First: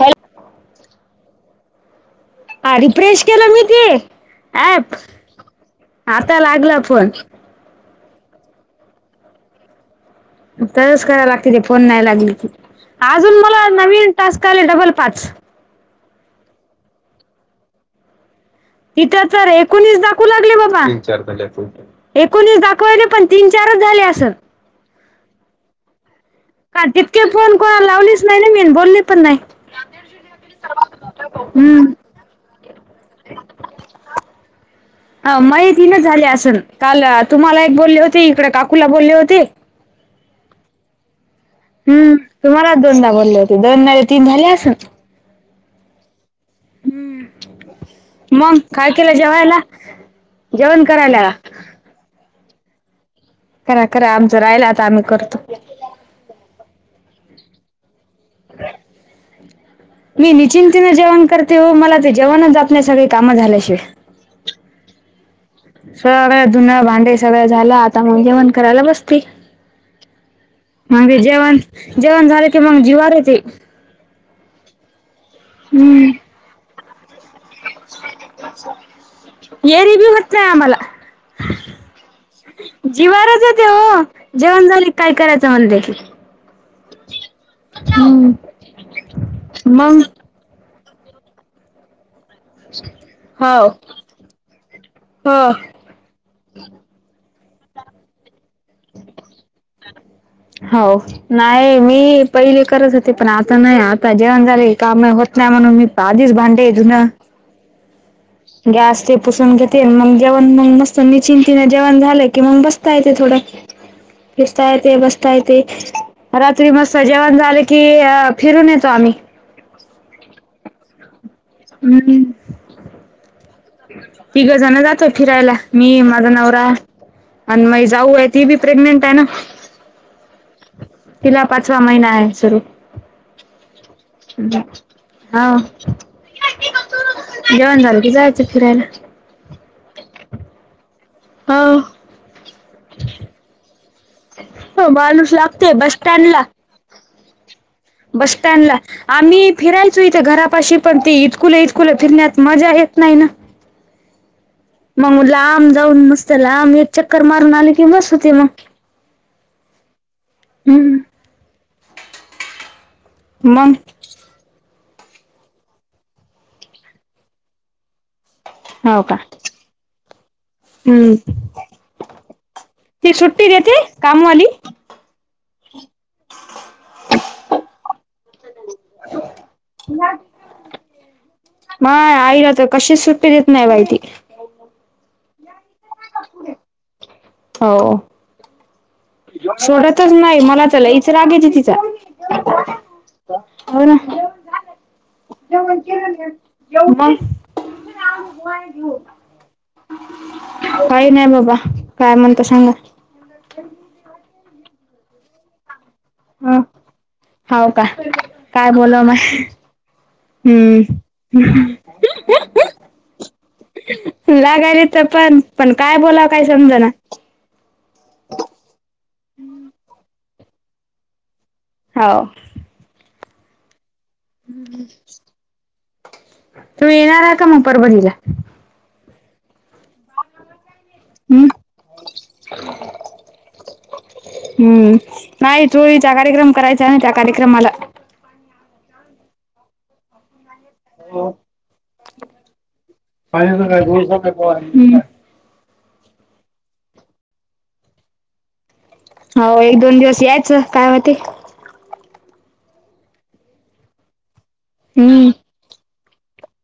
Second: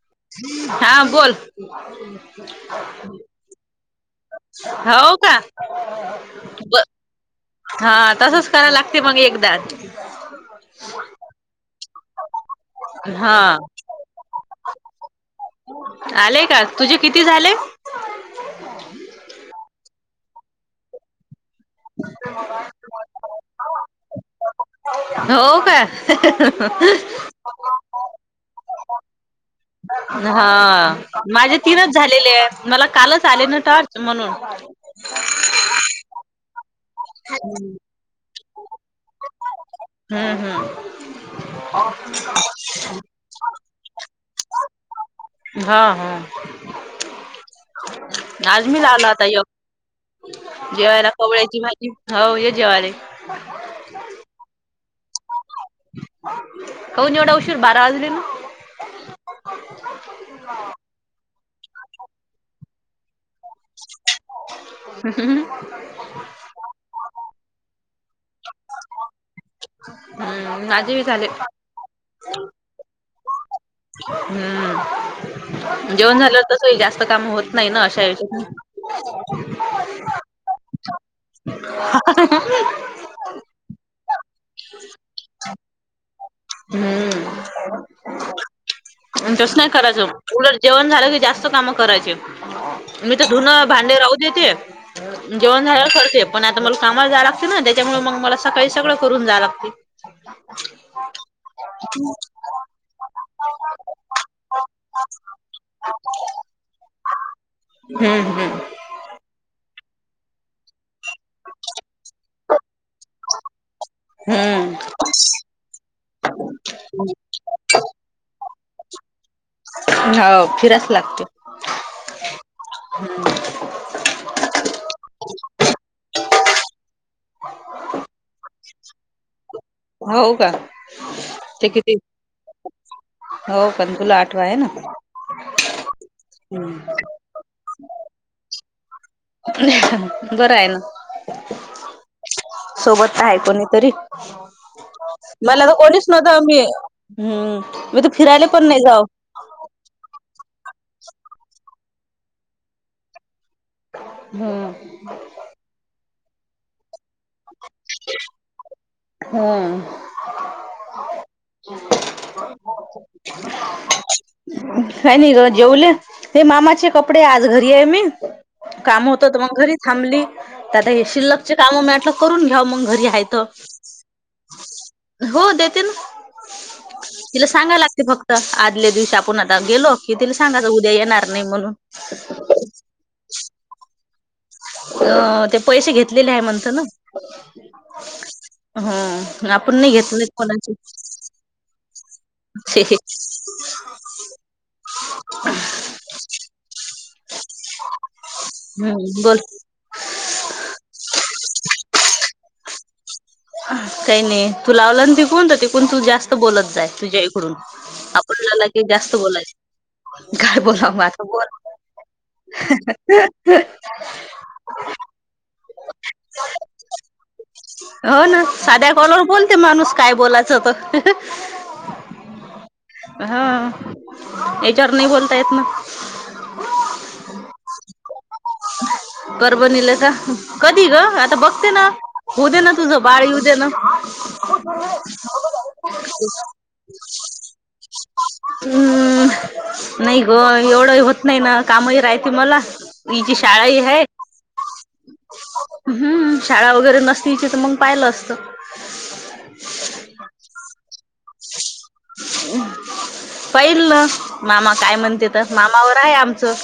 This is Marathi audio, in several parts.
हॅलो. हा बोल. केल मी ते ऍप हो का आता लागला ब फोन हा तसच कराय लागते मग एकदा तसच कराय लागते ते फोन नाही लागली की हा अजून मला नवीन टास्क आले डबल पाच आलेय का तुझे किती झाले? तिथं तर एकोणीस दाखवू लागले बाबा एकोणीस दाखवालय पण तीन चारच झाले असंन. हो का? ह ह ह ह. का तितके फोन कोणाला लावलीच नाही ना मी बोल्ली पण नाही. हा माझे हम्म तीनच झालेले आहे मला कालच आले ना टास्क म्हणून ह माहि तीन झाली असन काल तुम्हाला एक बोलले होते इकडे काकूला बोलले होते. हम्म हम्म. हम्म तुम्हालाच दोनदा बोल्ले होते दोन नाहीतर तीन झाले असन. हा हा. हम्म मग आज मी काय लावला केल होता योग जेवायला जेवण जेवायला करायल्याका? कवळ्याची भाजी हो ये जेवाले. करा करा आमचं राहिला आता आम्ही करतो. कऊन एवढा उशीर बारा वाजली ना. [inaudible] मी निचिंंतने जेवण करते हो मला ते जेवण जातनाय सगळी कामं झाल्याशिवाय हम्म ह ह. सगळ धून भांडे सगळं झालं आता मग जेवण करायला बसते. हम्म. मजे जेवण जेवण झाले की मग जीवार येते. हम्म हम्म जेवण झालंवर तसंई जास्त काम होत नाही ना अश्या यचातन एरी भी होत नाही आमाला हा हा ह. जिवारच येते ओ हो जेवण झाले की काय करायचं म्हले कि हम्म अन तस नाही करायच. मग उलट जेण झालं की जास्त कामं करायची. मी तर धुनं हो भांडे राहूदेते हो जेवण झाल्यावर करते. पण आता मला कामाला जा लागते ना त्याच्यामुळे मग मला सकाळी सगळं करून जाय लागते. हो नाही मी पहिले करत हो. ते पण आता नाही आता जेवण झाले की काम होत नाही म्हणून मी आधीस भांडे धून हम्म. हम्म गॅस ते पुसून घेते मग जेवण मग मस्त निचिंतीने जेवण झालं की मग बस. ता येते थोडं फिसता येते बसता येते. रात्री मस्त जेवण झालं की फिरून येतो आम्ही हो फिराच लागतो. हम्म. तिघंजण जातो फिरायला मी माझा नवरा आण मई जाऊ आहे ती बी प्रेग्नेंट आहे ना. होव का? तिला ते पाचवा किती महिना आहे सुरू हो पण तुला आठवा आहे ना हो. जेवण झालं की जायचं फिरायला. बरं आहे ना. हा. सोबत आहे कोणीतरी. माणूस मला लागते तर बस कोणीच नव्हतं. स्टँडला. मी हम्म. मी तर बस फिरायला पण स्टँडला नाही जाव आम्ही फिरायचं इथं घरापाशी पण ते इतकुल इतकुल फिरण्यात मजा येत नाही ना. हम्म. मग लांब जाऊन मस्त लांब एक चक्कर मारून आले की बस होते मग. हम्म. हम्म. [inaudible] मग काय नाही ग, जेवले. हे मामाचे कपडे आज घरी आहे मी हो काम का होत तर मग घरी थांबली. ते आता हे हम्म. शिल्लकचे कामं म्हटलं करून घ्यावं मग घरी ती हाय त. सुट्टी देते कामवाली हो देते ना. तिला सांगायला लागते फक्त आदल्या दिवशी आपण आता गेलो, की तिला सांगायचं उद्या येणार नाही म्हणून. माय आईला [inaudible] तर कशीच सुट्टी देत नाही बाई ती. अ ते पैसे घेतलेले आहे म्हणतं ना? हो हं. सोडतच नाही मला तर लईच राग येतो तिचा. हो ना. मग? हम्म बोल. काही नाही बाबा. काय म्हणता सांगा? काही नाही तू लावला तिकुन तर तिकुन जास्- तू ह बोलत जाय तुझ्या इकडून हो का आपण लावला काय की बोलाव म जास्त बोलायचं. काय बोलाव हम्म आता? लागायले तर पण, पण काय बोलावं काय समजना. हो ना साध्या कॉलवर बोलते माणूस काय बोलायचं तो. हो. हं याच्यावर नाही बोलता येत ना. तुम्ही येणार आहे का मग परभणीला? परभणीला का, कधी ग? आता हम्म बघते ना. होऊ दे ना, तुझं बाळ येऊ दे ना. हम्म नाही चोरळीचा कार्यक्रम करायचा आहे ना त्या कार्यक्रमाला. हम्म. नाही ग एवढंही होत नाही ना, कामही राहते मला. हिची शाळाही हाय. हम्म. हम्म शाळा वगैरे नसती, तर मग पाहिलं असतं. हो एक दोन दिवस यायचं काय होते. पाहिल ना मामा काय हम्म म्हणतेत मामावर काय आमचं,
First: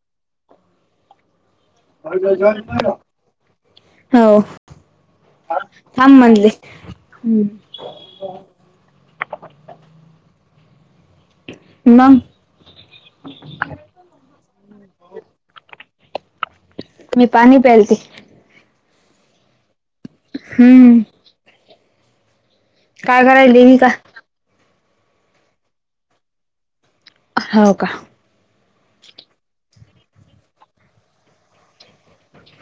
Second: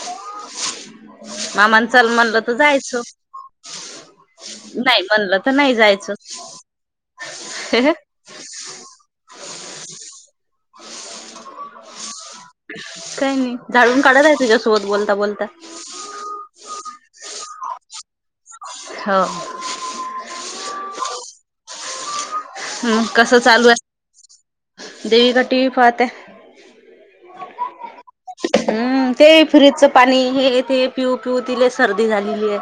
मामानं चल म्हणलं तर जायचं. हो नाही म्हणलं, तर नाही जायचं. थांब म्हणले हम्म [inaudible] मग? काय नाही झाडून काढत आहे, तुझ्यासोबत बोलता बोलता. मी पाणी प्यालते. हो. हम्म. हम्म काय कसं करायला चालू आहे? देवी का देविका टीव्ही पाहत्या. हो का? हम्म, ते फ्रीजच पाणी हे ते पिऊ पिऊ, तिले सर्दी झालेली आहे.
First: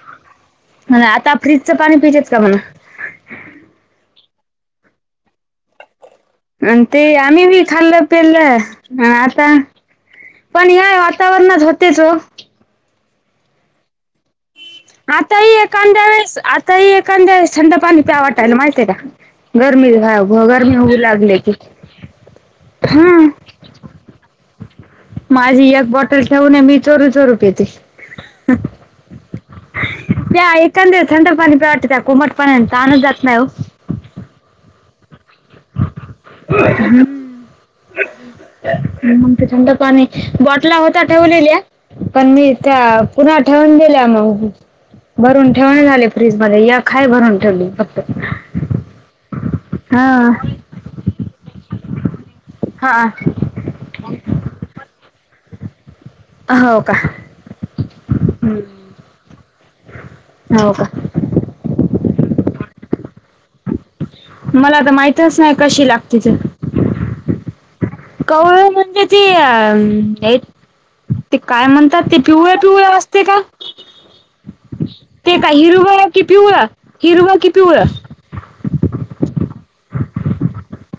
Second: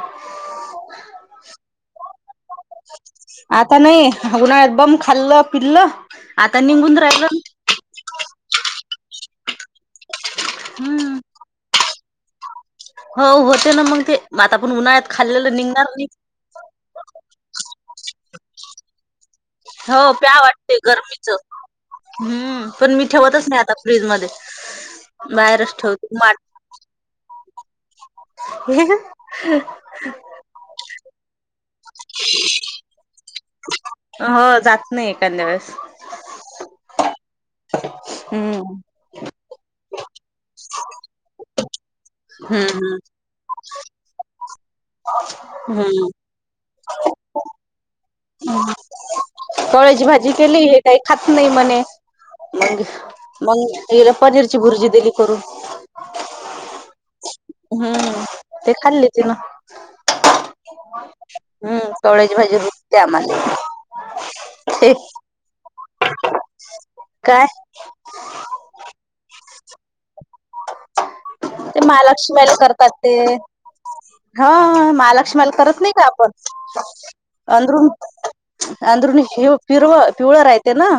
हां आता फ्रीजचं पाणी पितेत का म्हणा. आता नाही, उन्हाळ्यात बम खाल्लं पिल्लं. आता आण निघून ते राहिलं आम्ही व्ही खाल्लं पिलं, हां आता. पण या हम्म वातावरणच होतेच हो. हो होते ना मग ते म आता पण उन्हाळ्यात आताही खाल्लेलं निघणार एखांद्या नाही वळेस, आताही एखांद्या वेळेस, थंड पाणी प्यावं वाटायलं माहिती हाय का? गरमी हो हा प्या घोगार वाटते घेऊ गरमीच लागल्या की. हम्म, पण मी हा ठेवतच नाही आता फ्रीजमध्ये. माझी एक बॉटल ठेवून मी चोरू चोरू पिते. [unintelligible] त्या एखांद थंड पाणी प्यावं वाटतं, त्या कोमट पाण्यानं तहानच जात नाही ओ. हो जात नाही, एखांद्या वेळेस. हम्म. हम्म मी म्हणते, थंड पाणी बॉटला होता ठेवलेल्या. पण मी हम्म त्या हम्म पुन्हा ठेवून दिल्या मग, भरून ठेवण हम्म आले फ्रीजमध्ये. एक हाय भरून ठेवली फक्त. चवाळ्याची भाजी हा केली आहे, काही खात नाही म्हणे. मग हा मग हिला पनीरची भुर्जी दिली करून. हो का हम्म, ते खाल्ली तिनं. हो का. हम्म कवळ्याची भाजी रुतते आम्हाला. मला आता ते माहितच नाही, कशी लागते ते? काय कवाळ म्हणजे ती अ [unintelligible] ते काय म्हणतात, ते पिवळे महालक्ष्मीला पिवळे करतात ते. असते का? हा ते का महालक्ष्मीला करत नाही का हिरवं की आपण, पिवळं हिरवं की पिवळं अंदरून अंदरुनी हिरवं पिरव पिवळं राहहिते ना?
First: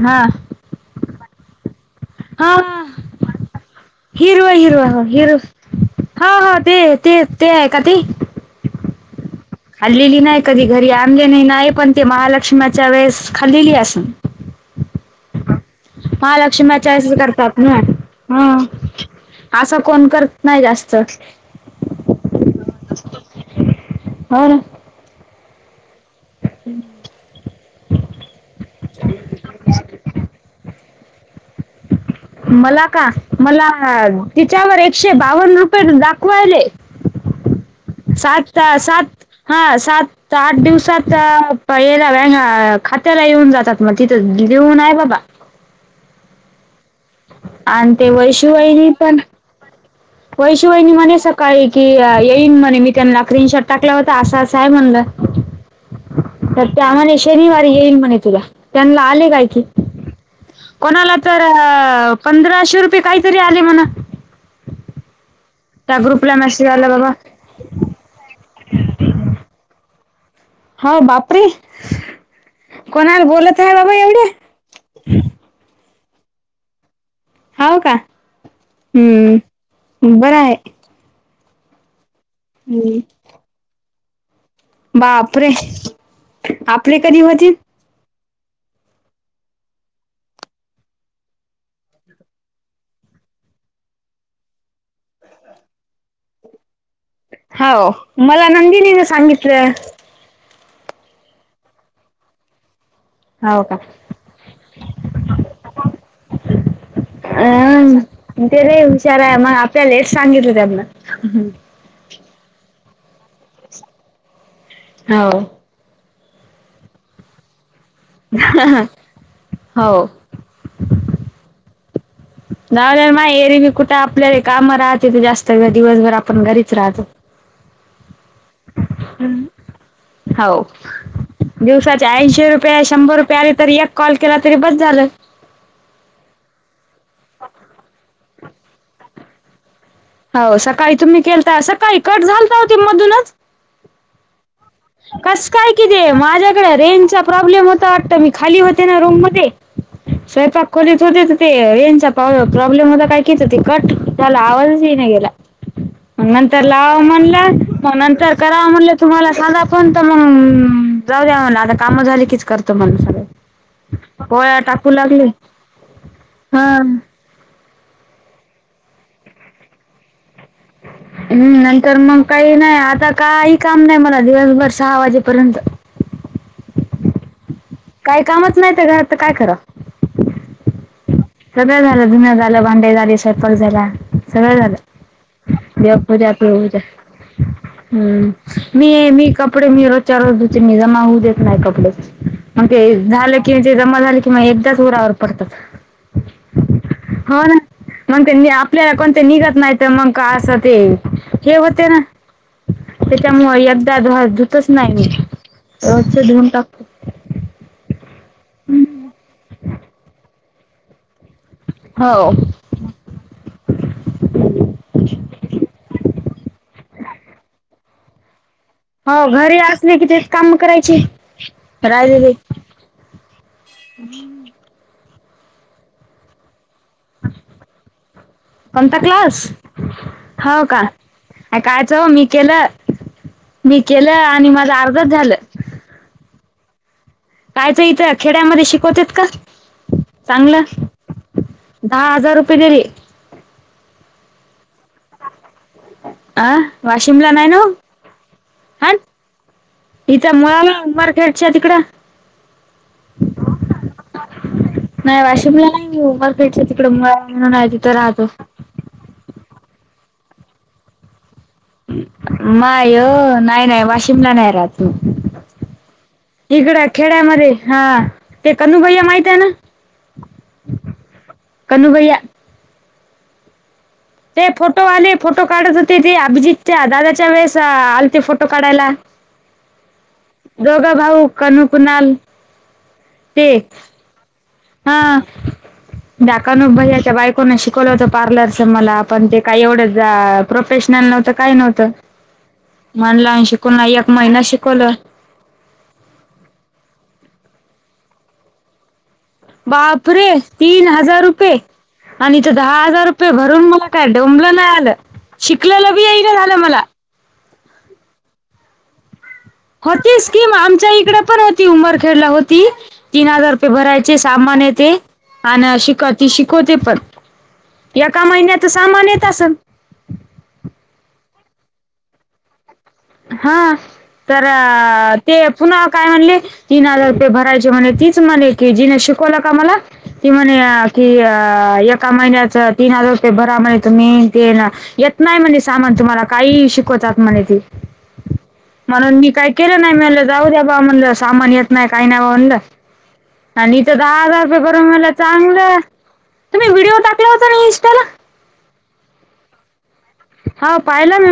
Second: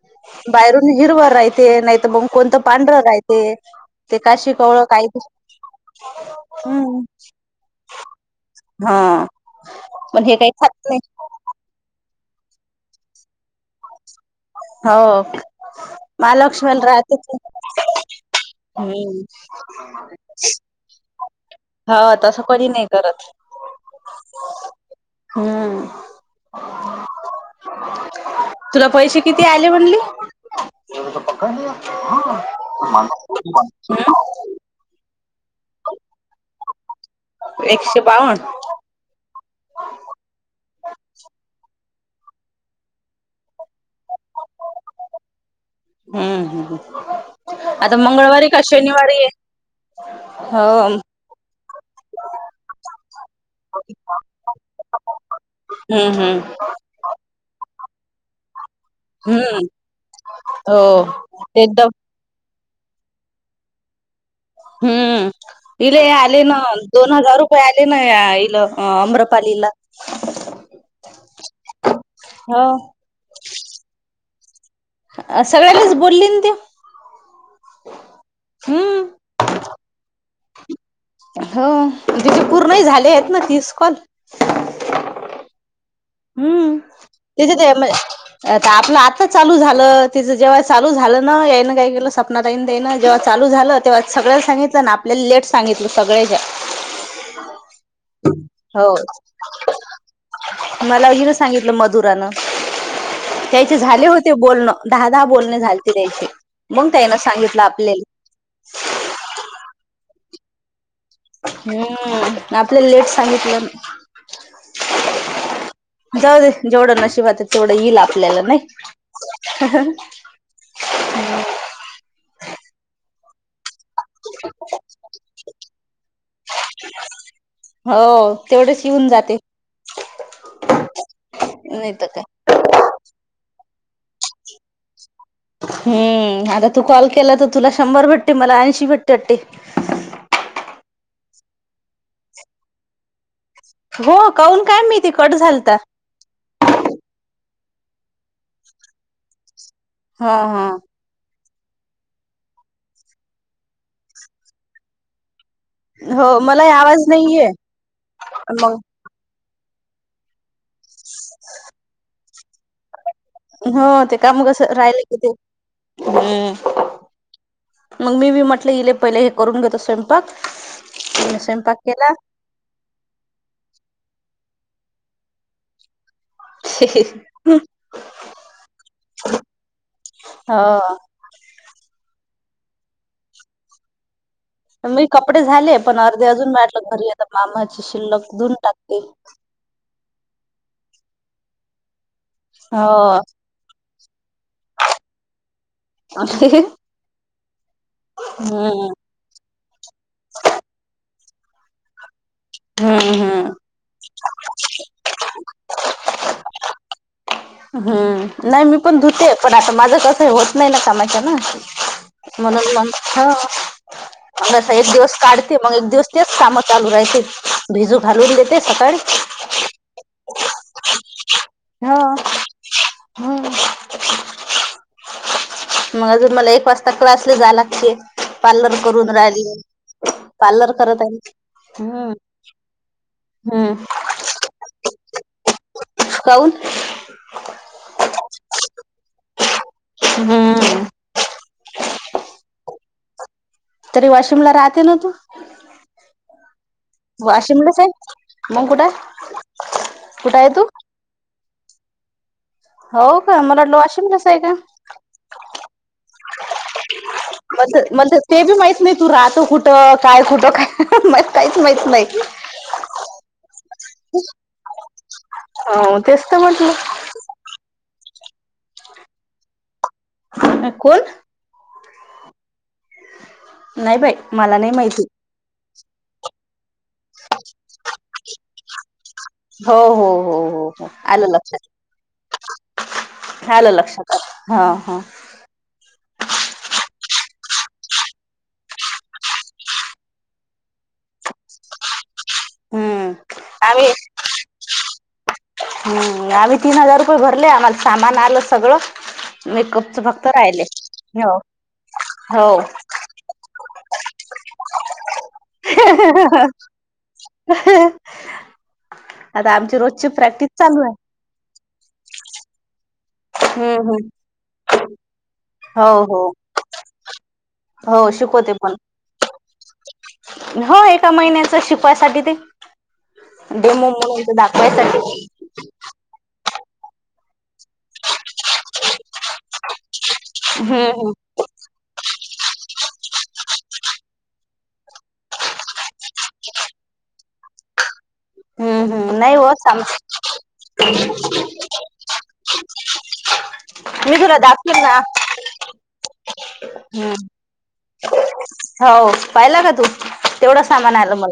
हा बाहेरून हिरवा राहिते, नाहीतर मग हा कोणतं पांढरं राहित. ते ते हिरव काशी कवळ हिरव हो काहीतर. हिर हा हो ते हम्म. ते ते आहे का ते हा. खाल्लेली पण हे नाही, काही कधी खात घरी आणले नाही. नाही पण ते महालक्ष्मीच्या वेळेस खाल्लेली असण. हो. महालक्ष्मीला महालक्ष्मीच्यास राहते वेळी ते करतात ना. हा, हम्म असं कोण करत नाही जास्त. हा, तसं कधी नाही करत. होना. हम्म. हम् तुला पैसे किती आले म्हणली? मला का, मला तिच्यावर एकशे बावन्न रुपये दाखवायले. एकशे बावन्न सात सात, हा सात आठ दिवसात [unintelligible] खात्याला येऊन जातात मग, तिथं दिऊ नाय बाबा. हम्म हम्म हम्म, आणि आता ते मंगळवारी का शनिवारी हो वशू वहिनी म्हणे सकाळी की, येईन म्हणे. मी त्यांना क्रीनशॉट टाकला होता, असं असं हाय म्हणलं. ह हम्म हम्म. तर त्या म्हणे शनिवार येईल म्हणे तुला. त्यांनाला आले काय की हम्म हो कोणाला तर एकदम अ पंधराशे रुपये काहीतरी आले म्हणा. हम्म त्या इले ग्रुपला आले ना मेसेज आला बाबा दोन हजार होय आले ना या इलं अ अम्रपालीला. हो बापरीे हो कोणाला बोलत आहे बाबा एवढे? अ सगळ्यांलीच बोललीन तीव. हाव का हम्म हम्म बरं आहे. हो तिचेे पूर्ण ही हम्म. झाले आहेत ना तीस कॉल. बापरे! हम्म आपले कधी होतील तेच्यात. [unintelligible] तर आपलं आत्ता चालू झालं तिचं जेव्हा चालू झालं ना याईन काही केलं सपना ताईन देई ना जेव्हा चालू झालं तेव्हा सगळ्याला सांगितलं ना आपल्या लेट सांगितलं सगळे जा. हाव मला नंदिनी हो ने सांगितलं. मला हीरं सांगितलं मधुरानं. हो त्याचे का झाले होते बोलणं दहा दहा बोलणे झालेते त्यांचे मंग त्यान सांगितलं अं आपल्याला. ते लई हुशार आहे म आपल्या लेट सांगितलं त्यांना. हम्म आपल्याला लेट सांगितलं हाव जाऊ दे जेवढं नाशिबात तेवढं येईल आपल्याला नाही. हो [unintelligible] मा एरी बी कुठ टा आपल्याले कामं राहते तर जास्त गं दिवसभर आपण घरीच राहतो. हो तेवढेच येऊन जाते हाव नाही दिवसाचे तर काय ऐंशी रु पेय शंभर रुपये आले तरी एक कॉल केला तरी बस झालं. हम्म आता तू कॉल केला तर तुला शंभर भेटते मला ऐंशी भेटते वाटते. हो सकाळी तुम्ही केलता सकाळी कट झालता हो ती मधूनच. हो. काऊन काय मी कसं काय कि ते माझ्या कडं रेंजचा प्रॉब्लेम होतो वाटतं मी खाली होते ना रूम मध्ये हा हा. स्वयंपाक खोली तो तिथं ते रेंजचा [unintelligible] प्रॉब्लेम होता काय कीच ते कट त्याला आवाजच येई नाही गेला. मग हो नंतर मला लावा आवाज नाहीये म्हणलं मग नंतर कराव मग म्हणलं तुम्हाला सादा फोन तर मंग जाऊ द्या म्हणला आता कामं झाली कीच करतो म्हण सगळे. हो ते कामं कसं राहिलं कि ते हा हम्म. मग मी बी म्हटलं इले पहिले हे करून घेतो स्वयं टाक हम्म नंतर मग काही नाही आता काही काम नाही मला दिवसभर सहा वाजेपर्यंत. [unintelligible] काही कामच नाही ते घरात तर काय खरां. हा. सगळं झालं, धुण्या झालं, भांडी झाली, स्वयंपाक झाला. सगळ झालं मी कपडे झाले देव पण अर्धे पूज्या अजून पूजा वाटलं घरी आता मामाची शिल्लक हम्म धुऊन टाकते. मी मी कप कपडे मी रोजच्या रोज धुते मी जमा होऊ देत नाही कपडे मग ते ही हो झाले किण ते जमा झाले किं म एकदाच उरावर पडतात. [unintelligible] हो ना म त्यांनी आपल्याला कोण ते निघत नाहीत मग का असं ते हे होते ना. हम्म हम्म. त्याच्यामुळे एकदा धुआ धुतच नाही मी रोजचा धुऊून टाक हम्म नाही मी पण धुते पण आता माझं कसं होत नाही ना कामाच्या ना. हवं [unintelligible] नसं एक दिवस काढते मग एक दिवस तेच कामं चालू राहतील भिजू घालून देते सकाळी हो घरी असले कि ते काम करायचे हो राहिलेले हम्म मग अजून मला एक वाजता क्लासला जालागते. कोणता क्लास हो पार्लर का करत आहे कायच हो हम्म मी केलं. हम्म मी केलं आणि माझ अर्धच झालं. [unintelligible] काय तर इथं खेड्यामध्ये शिकवत का चांगलं. हम्म दहा हजार रुपये देरी तरी वाशिमला राहते ना तू? अं वाशिमला नाही ना वाशिमलाच आहे मग कुठं ह. इथ कुठं आहे तू मुळालां मारखेटच्या तिकड. हो का मला ल वाशिमलस आहे का? नाही वाशिमला नाही उमरकेट तिकडे मु म्हणून आहे मला तिथं मला राहतो. ते बी माहित नाही तू राहत कुठं काय कुठं काय काहीच माहित नाही. मा अ नाही नाही वाशिमला नाही राहत हो तेच तर तकडे म्हटलं खेड्यामध्ये हा ते कनुभयया माहित आहे ना. ह कोण? कनुभया. नाही बाय. ते फोटो आले फोटो काढत होते ते अभिजीतच्या दादाच्या वेळेस आले ते फोटो काढायला. हो हो हो हो हो दोघं भाऊ आलं कनू लक्षात कुणाल ते खयलं लक्षात. हा. दकानो भैयाच्या बायकोंना शिकवलं होतं पार्लरच मला पण ते काही एवढं प्रोफेशनल नव्हतं काय नव्हतं हम्म म्हण लाून शिकून एक महिना शिकवलं. हम् आम्ही तीन हजार रुपये भरले आम्हाला सामान आलं सगळं. मेकअपच फक्त बापरे राहिले तीन हजार हो रुपये. आणि हो इथ दहा हजार रुपये भरून मला काय डोंबलं नाही आलं. शिकलेलं बी येई ना झालं मला ह. कोती स्कीम चालू आमच्या आहे इकडे पण हो किती उंमर खेळला होती तीन हजार रुपये हम्म हम्म भरायचे सामान येते. ह ना हो शिकव हो ती शिकवते पण हो एका शिकवते महिन्यात पण सामान येत असेल. हो एका महिन्याच शिकवायसाठी ते हा डेमो म्हणून ते तर दाखवायसाठी ते पुन्हा काय म्हणले तीन हजार रुपये भरायचे म्हणे तीच म्हणे कि जि ला का मला कि म्हणे हम्म कि हम्म एका महिन्याच तीन हजार रुपये भरा म्हणे तुम्ही ते येत नाही म्हणजे सामान तुम्हाला काही शिकवतात म्हणे तेी हम्म म्हणून हम्म मी नाही काय हो केलं सांग नाही मलं जाऊ द्या बा म्हणलं सामान येत नाही काही नाही बा म्हणलं. ह. आणि इथ तरहा हजार रुपये करून मला चांगलं. तुम् व्हिडओ हम्म ताल्या हो नाही इंटाा हो पाहिला का तू तेवढं हा सामान आलं पाहिला मला मी